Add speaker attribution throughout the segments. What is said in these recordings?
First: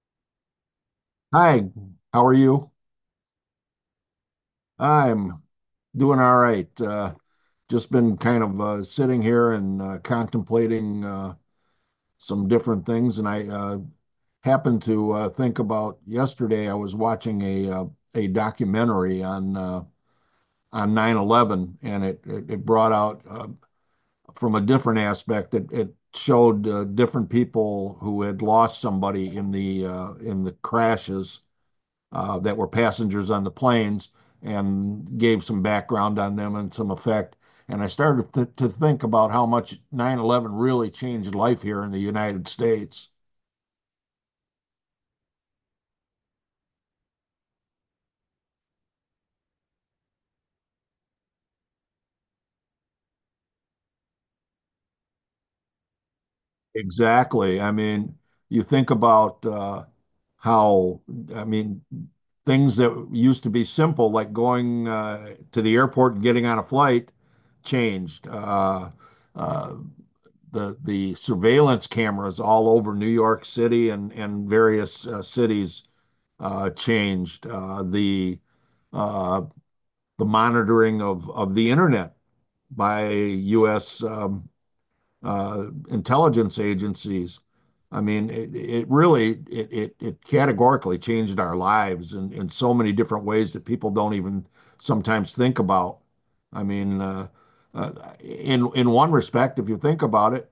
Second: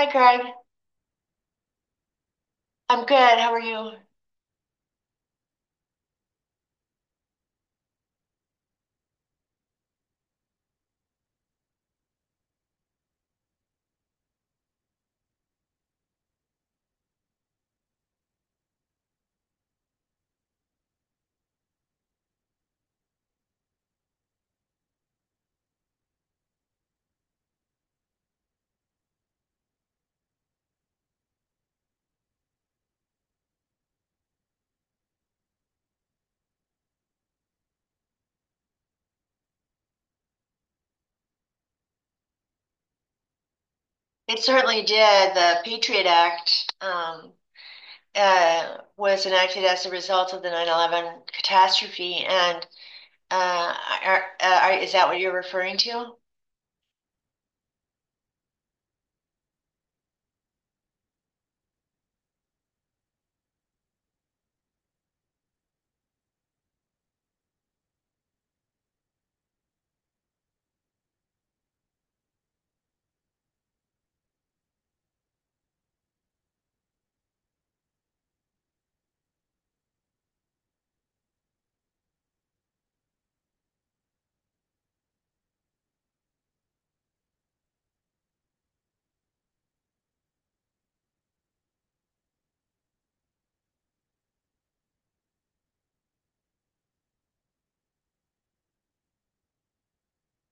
Speaker 1: Hi, Craig.
Speaker 2: Hi, how are you?
Speaker 1: I'm good. How are you?
Speaker 2: I'm doing all right. Just been kind of sitting here and contemplating some different things, and I happened to think about yesterday. I was watching a documentary on on 9/11, and it brought out from a different aspect. It showed different people who had lost somebody in the crashes that were passengers on the planes and gave some background on them and some effect. And I started to think about how much 9/11 really changed life here in the United States.
Speaker 1: It certainly did. The Patriot Act was enacted as a result of the 9/11 catastrophe, and uh, is that what you're referring to?
Speaker 2: Exactly. I mean, you think about how, I mean, things that used to be simple, like going to the airport and getting on a flight, changed. Uh, the surveillance cameras all over New York City and various cities changed. Uh, the monitoring of the internet by U.S. intelligence agencies. I mean, it really it categorically changed our lives in so many different ways that people don't even sometimes think about. I mean, uh, in one respect, if you think about it,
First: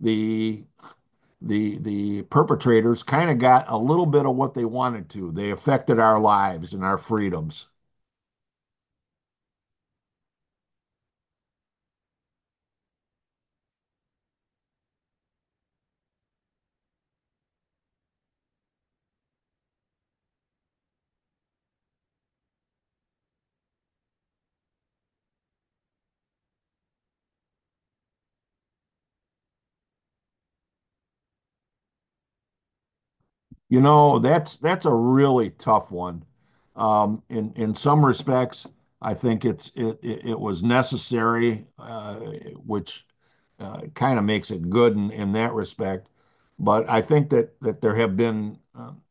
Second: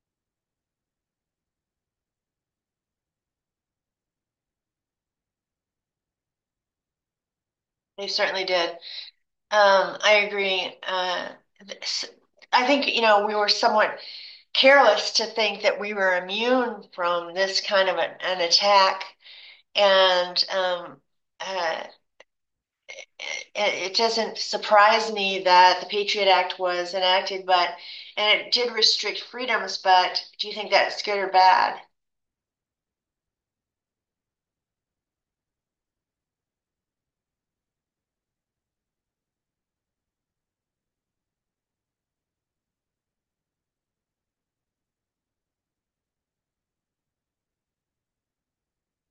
Speaker 2: the the perpetrators kind of got a little bit of what they wanted to. They affected our lives and our freedoms.
Speaker 1: They certainly did. I agree. This- I think we were somewhat careless to think that we were immune from this kind of an attack, and uh, it, doesn't surprise me that the Patriot Act was enacted, but and it did restrict freedoms, but do you think that's good or bad?
Speaker 2: You know, that's a really tough one. In some respects, I think it was necessary, which kind of makes it good in that respect. But I think that there have been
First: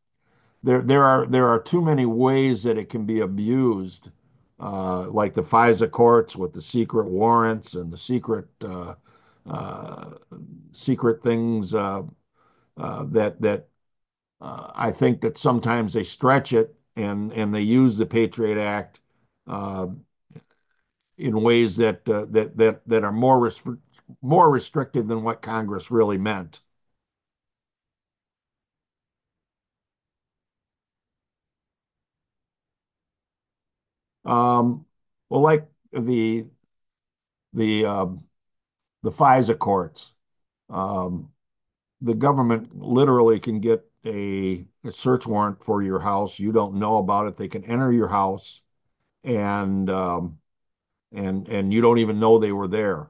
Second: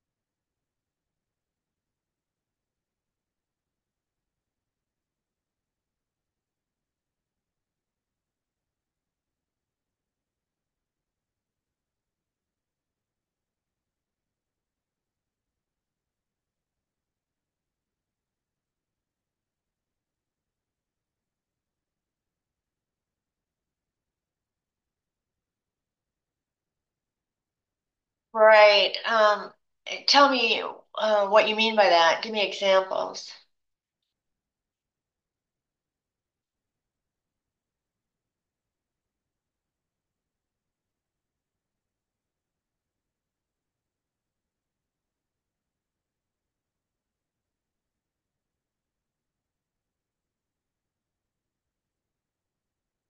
Speaker 2: there are too many ways that it can be abused, like the FISA courts with the secret warrants and the secret uh, secret things that that I think that sometimes they stretch it and they use the Patriot Act uh, in ways that that are more restrictive than what Congress really meant.
Speaker 1: Right. Tell me what you mean by that. Give me examples.
Speaker 2: Um, well, like the um the FISA courts. Um, the government literally can get a search warrant for your house. You don't know about it. They can enter your house and um, and you don't even know they were there.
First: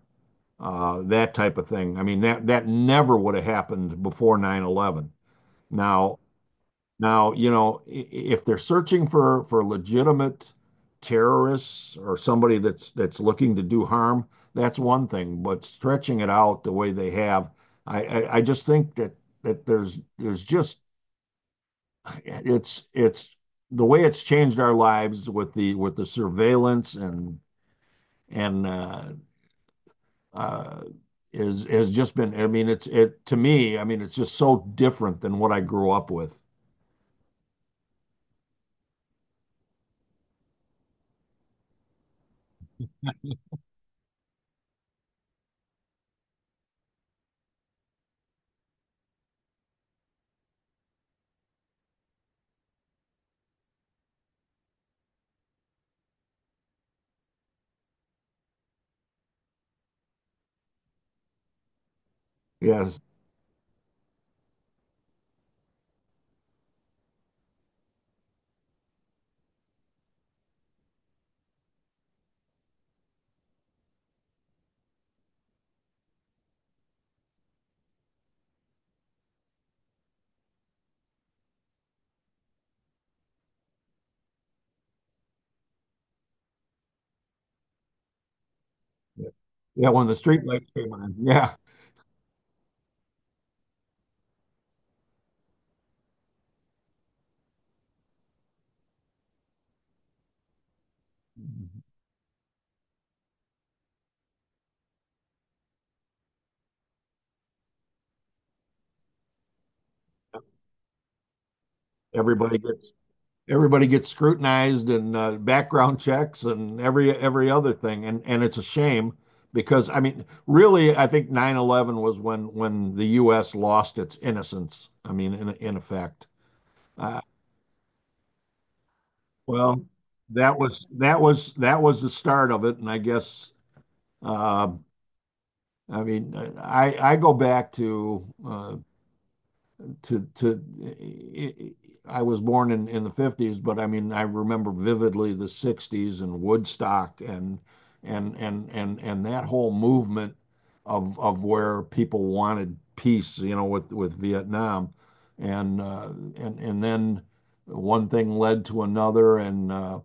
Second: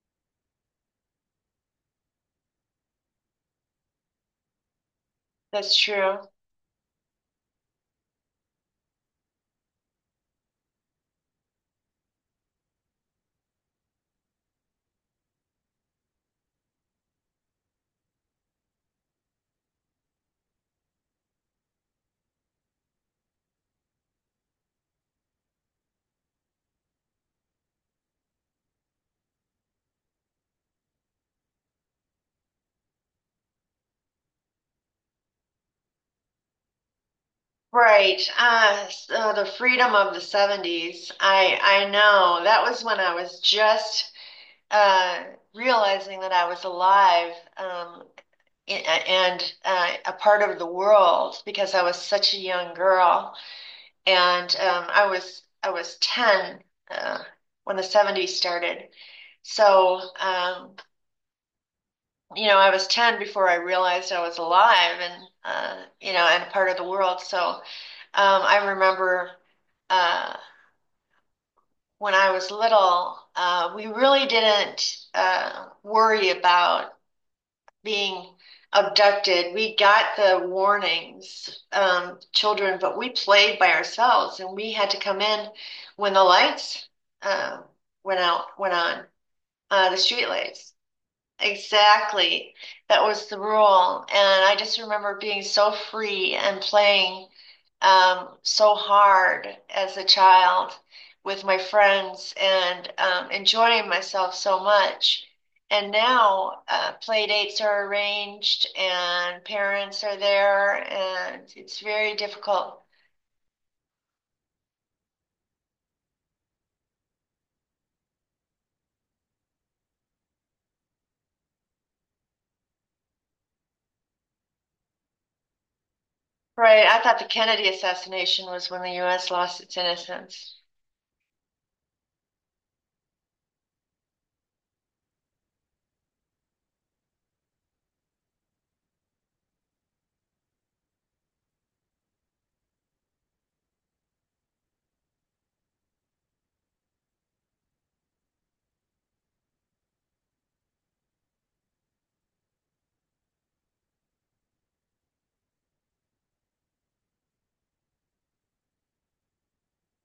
Speaker 2: That type of thing. I mean, that never would have happened before 9/11.
Speaker 1: That's true.
Speaker 2: Now, now, if they're searching for legitimate terrorists or somebody that's looking to do harm, that's one thing. But stretching it out the way they have, I just think that there's just it's the way it's changed our lives with the surveillance and uh, is has just been. I mean, it's it to me. I mean, it's just so different than what I grew up with.
Speaker 1: Right. So the freedom of the 70s. I know that was when I was just uh, realizing that I was alive. Um, and a part of the world because I was such a young girl, and I was 10 uh, when the 70s started. So, you know, I was
Speaker 2: Yes.
Speaker 1: 10 before I realized I was alive and, you know, and part of the world. I remember uh, when I was little, we really didn't worry about being abducted. We got the warnings, children, but we played by ourselves and we had to come in when the lights uh, went on,
Speaker 2: Yeah, yeah,
Speaker 1: the
Speaker 2: when the
Speaker 1: street
Speaker 2: street lights
Speaker 1: lights.
Speaker 2: came on, yeah.
Speaker 1: Exactly. That was the rule. And I just remember being so free and playing, so hard, as a child with my friends and, enjoying myself so much. And now play dates are arranged and parents are there, and it's very
Speaker 2: Everybody
Speaker 1: difficult.
Speaker 2: gets, everybody gets scrutinized and background checks and every other thing. And it's a shame because, I mean, really, I think 9/11 was when the US lost its innocence. I mean, in effect.
Speaker 1: Right. I thought
Speaker 2: Uh,
Speaker 1: the Kennedy assassination was when the U.S. lost its
Speaker 2: well,
Speaker 1: innocence.
Speaker 2: that was the start of it. And I guess, uh, I mean, I go back to to it, I was born in the 50s, but I mean I remember vividly the 60s and Woodstock and that whole movement of where people wanted peace, you know, with Vietnam, and uh, and then one thing led to another, and uh,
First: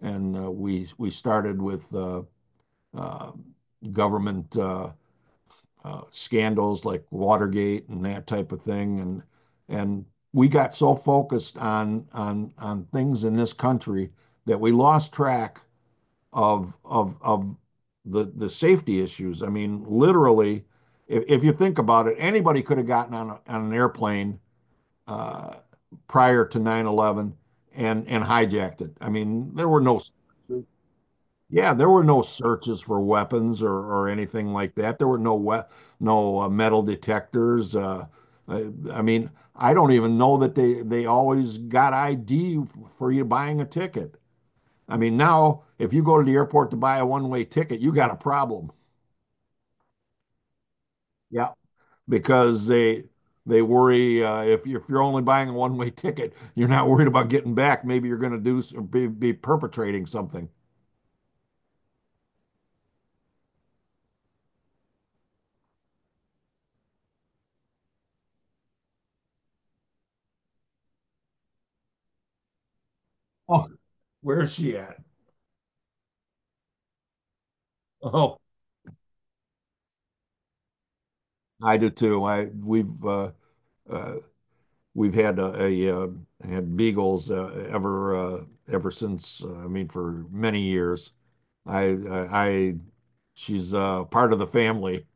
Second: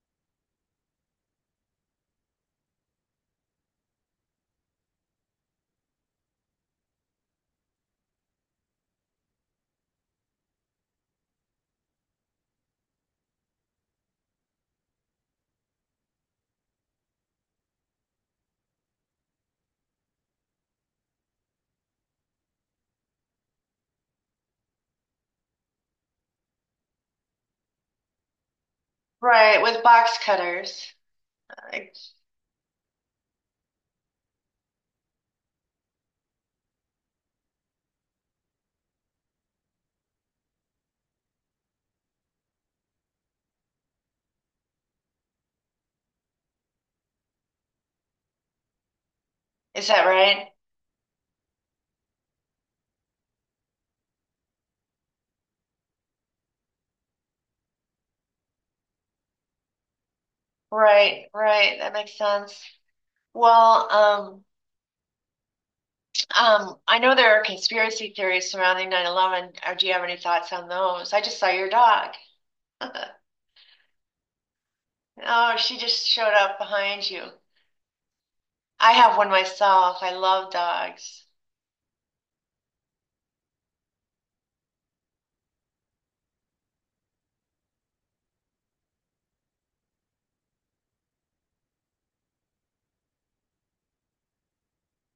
Speaker 2: and uh, we started with uh, government scandals like Watergate and that type of thing, and we got so focused on things in this country that we lost track of the safety issues. I mean, literally, if you think about it, anybody could have gotten on an airplane uh, prior to 9/11 and hijacked it. I mean,
Speaker 1: Right,
Speaker 2: there were
Speaker 1: with
Speaker 2: no
Speaker 1: box cutters.
Speaker 2: yeah, there
Speaker 1: Like,
Speaker 2: were no searches for weapons or anything like that. There were no metal detectors. I, I mean, I don't even know that they always got ID for you buying a ticket. I mean, now if you go to the airport to buy a one-way ticket, you got a problem.
Speaker 1: is that right?
Speaker 2: Yeah, because they worry if you're only buying a one-way ticket, you're not worried about getting back. Maybe you're going to be perpetrating something.
Speaker 1: Right, right. That makes sense. Well, I know there are conspiracy theories surrounding 9/11. Or do you have any thoughts on those? I just saw your dog.
Speaker 2: Oh, where's she at?
Speaker 1: Oh, she just showed up behind you.
Speaker 2: Oh.
Speaker 1: I have one myself. I love dogs.
Speaker 2: I do too. I uh, we've had a had beagles ever since. I mean, for many years. I I she's part of the family,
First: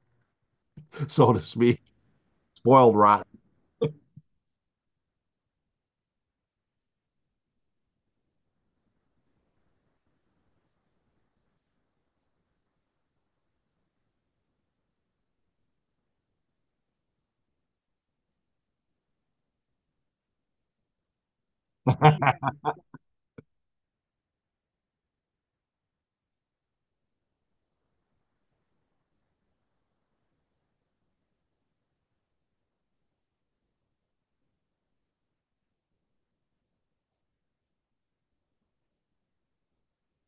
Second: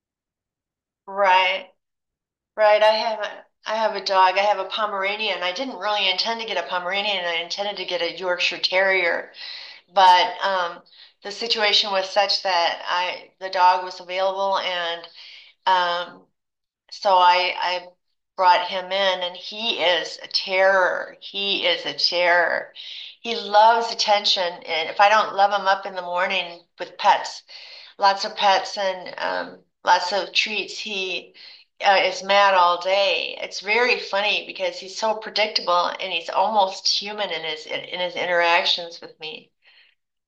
Speaker 2: so to
Speaker 1: Right,
Speaker 2: speak.
Speaker 1: right.
Speaker 2: Spoiled rotten.
Speaker 1: I have a dog. I have a Pomeranian. I didn't really intend to get a Pomeranian. I intended to get a Yorkshire Terrier, but the situation was such that I the dog was available, and um, so I brought him in, and he is a terror. He is a terror. He loves attention, and if I don't love him up in the morning with pets, lots of pets and lots of treats, he is mad all day. It's very funny because he's so predictable and he's almost human in his interactions with me.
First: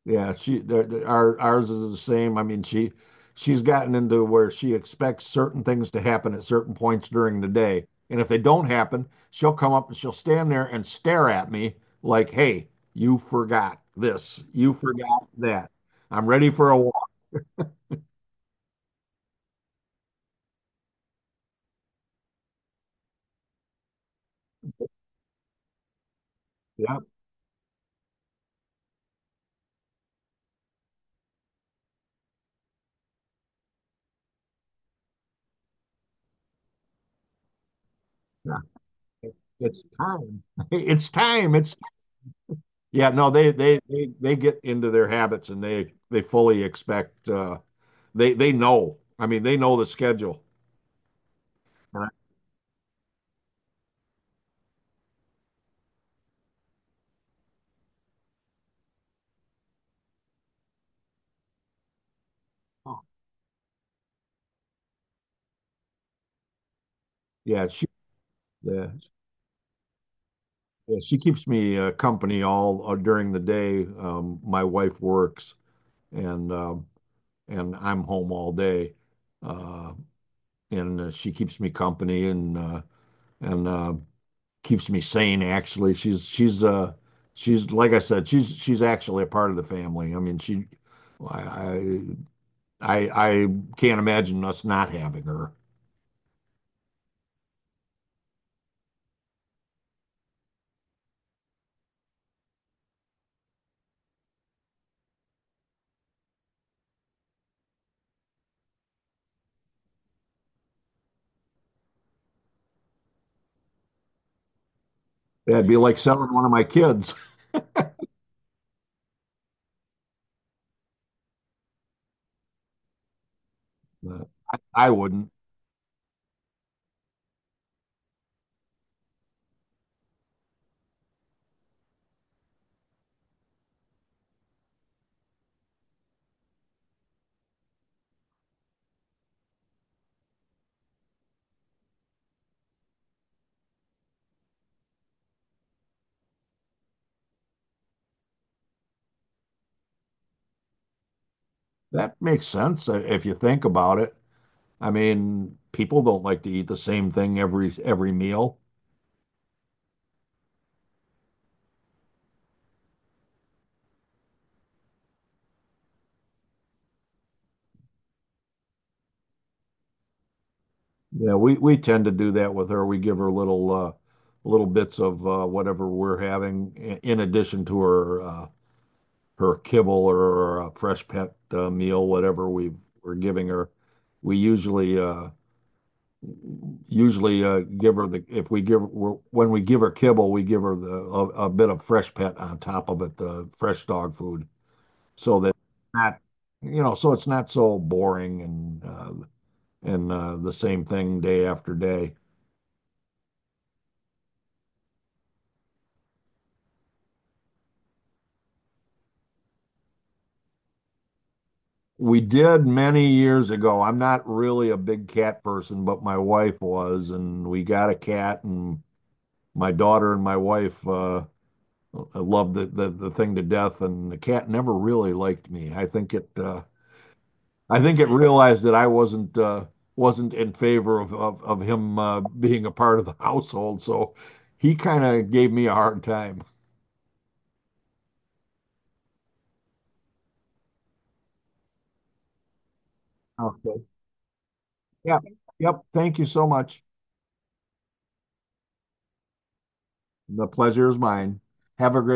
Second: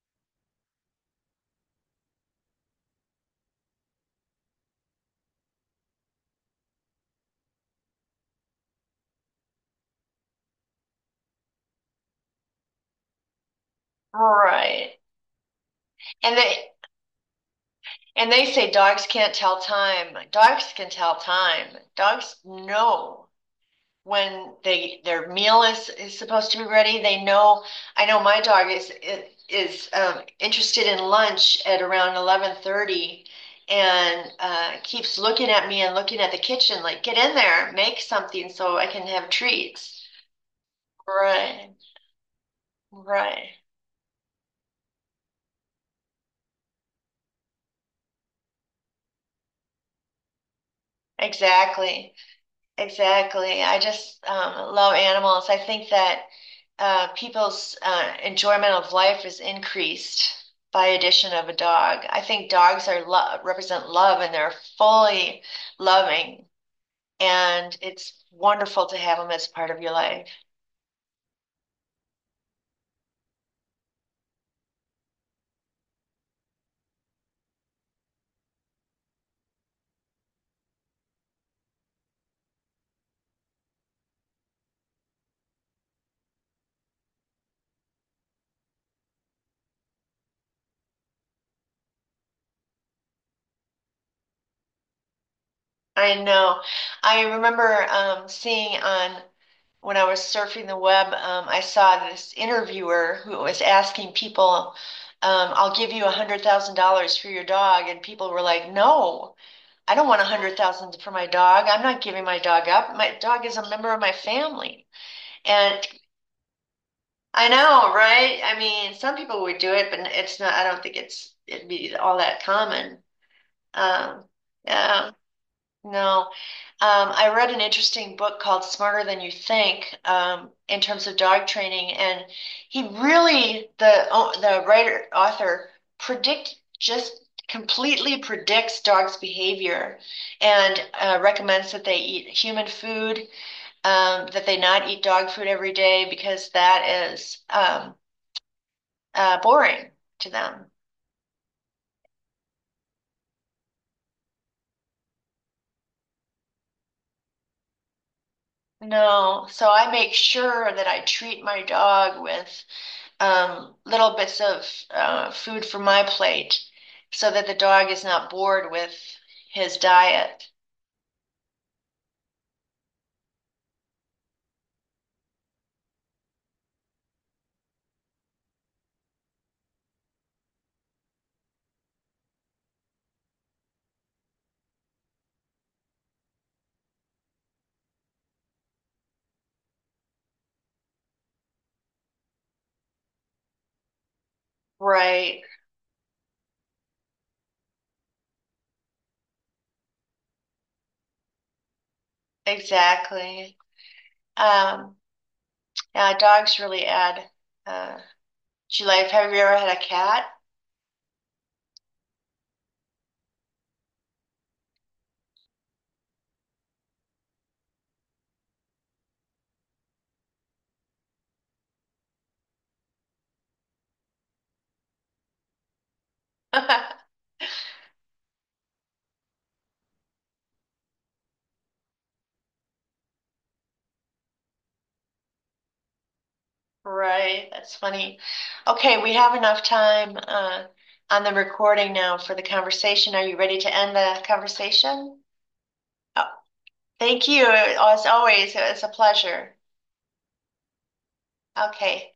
Speaker 2: Yeah, she there there- our ours is the same. I mean, she's gotten into where she expects certain things to happen at certain points during the day. And if they don't happen, she'll come up and she'll stand there and stare at me like, "Hey, you forgot this. You
Speaker 1: Right.
Speaker 2: forgot that. I'm
Speaker 1: And
Speaker 2: ready
Speaker 1: they
Speaker 2: for a walk."
Speaker 1: and they say dogs can't tell time. Dogs can tell time. Dogs know when they their meal is supposed to be
Speaker 2: Yeah,
Speaker 1: ready. They know. I know my dog is interested in lunch at around 11:30, and keeps looking at me and looking at the kitchen like, get in there, make something
Speaker 2: yeah.
Speaker 1: so I can have
Speaker 2: It's
Speaker 1: treats.
Speaker 2: time. It's time.
Speaker 1: Right,
Speaker 2: It's yeah, no,
Speaker 1: right,
Speaker 2: they get into their habits and they fully expect they know. I mean, they know the schedule. And I-
Speaker 1: exactly. Exactly. I just love animals. I think that people's enjoyment of life is increased by addition of a dog. I think dogs are love, represent love, and they're fully loving,
Speaker 2: Yeah,
Speaker 1: and it's wonderful
Speaker 2: yeah,
Speaker 1: to have them as part of your life.
Speaker 2: yeah, she keeps me company all during the day. My wife works and um, and I'm home all day. Uh, and She keeps me company and keeps me sane actually. She's like I said, she's actually a part of the family. I mean, she I I can't imagine us not having her.
Speaker 1: I know. I remember seeing on when I was surfing the web, I saw this interviewer who was asking people, I'll give you $100,000 for your dog. And people were like, No, I don't want 100,000 for my dog. I'm not giving my dog up. My dog is a member of my family.
Speaker 2: That'd be
Speaker 1: And
Speaker 2: like selling one of my kids.
Speaker 1: I know, right? I mean, some people would do it, but it's not, I don't think it's, it'd be all that common. Um,
Speaker 2: But I
Speaker 1: yeah.
Speaker 2: wouldn't.
Speaker 1: No. I read an interesting book called Smarter Than You Think, in terms of dog training, and the the writer author predict just completely predicts dogs' behavior and recommends that they eat human food, that they not eat dog food every day because that is boring to them.
Speaker 2: That makes sense if you think about it. I mean, people don't like to eat the same thing every meal.
Speaker 1: No, so I make sure that I treat my dog with little bits of food from my plate so that the dog is not bored with his diet.
Speaker 2: Yeah, we tend to do that with her. We give her little bits of whatever we're having in addition to her kibble or a fresh pet meal, whatever we're giving her. We usually give her the if we give we're, when we give her kibble, we give her a bit of fresh pet on top of it, the fresh dog food. So
Speaker 1: Right,
Speaker 2: that not, so it's not so boring and the same thing day after day.
Speaker 1: exactly. Um, yeah, dogs really add uh, to life. Have you ever had a cat?
Speaker 2: We did many years ago. I'm not really a big cat person, but my wife was, and we got a cat, and my daughter and my wife loved the thing to death, and the cat never really liked me. I think it realized that I wasn't in favor of him being a part of the household, so he kind of gave me a hard time.
Speaker 1: Right, that's funny. Okay, we have enough time on the recording now for the conversation. Are you ready to
Speaker 2: Okay,
Speaker 1: end the conversation?
Speaker 2: yeah, yep, thank you
Speaker 1: Oh,
Speaker 2: so much.
Speaker 1: thank you, as always. It's a pleasure.
Speaker 2: The pleasure is mine. Have a
Speaker 1: Okay.
Speaker 2: great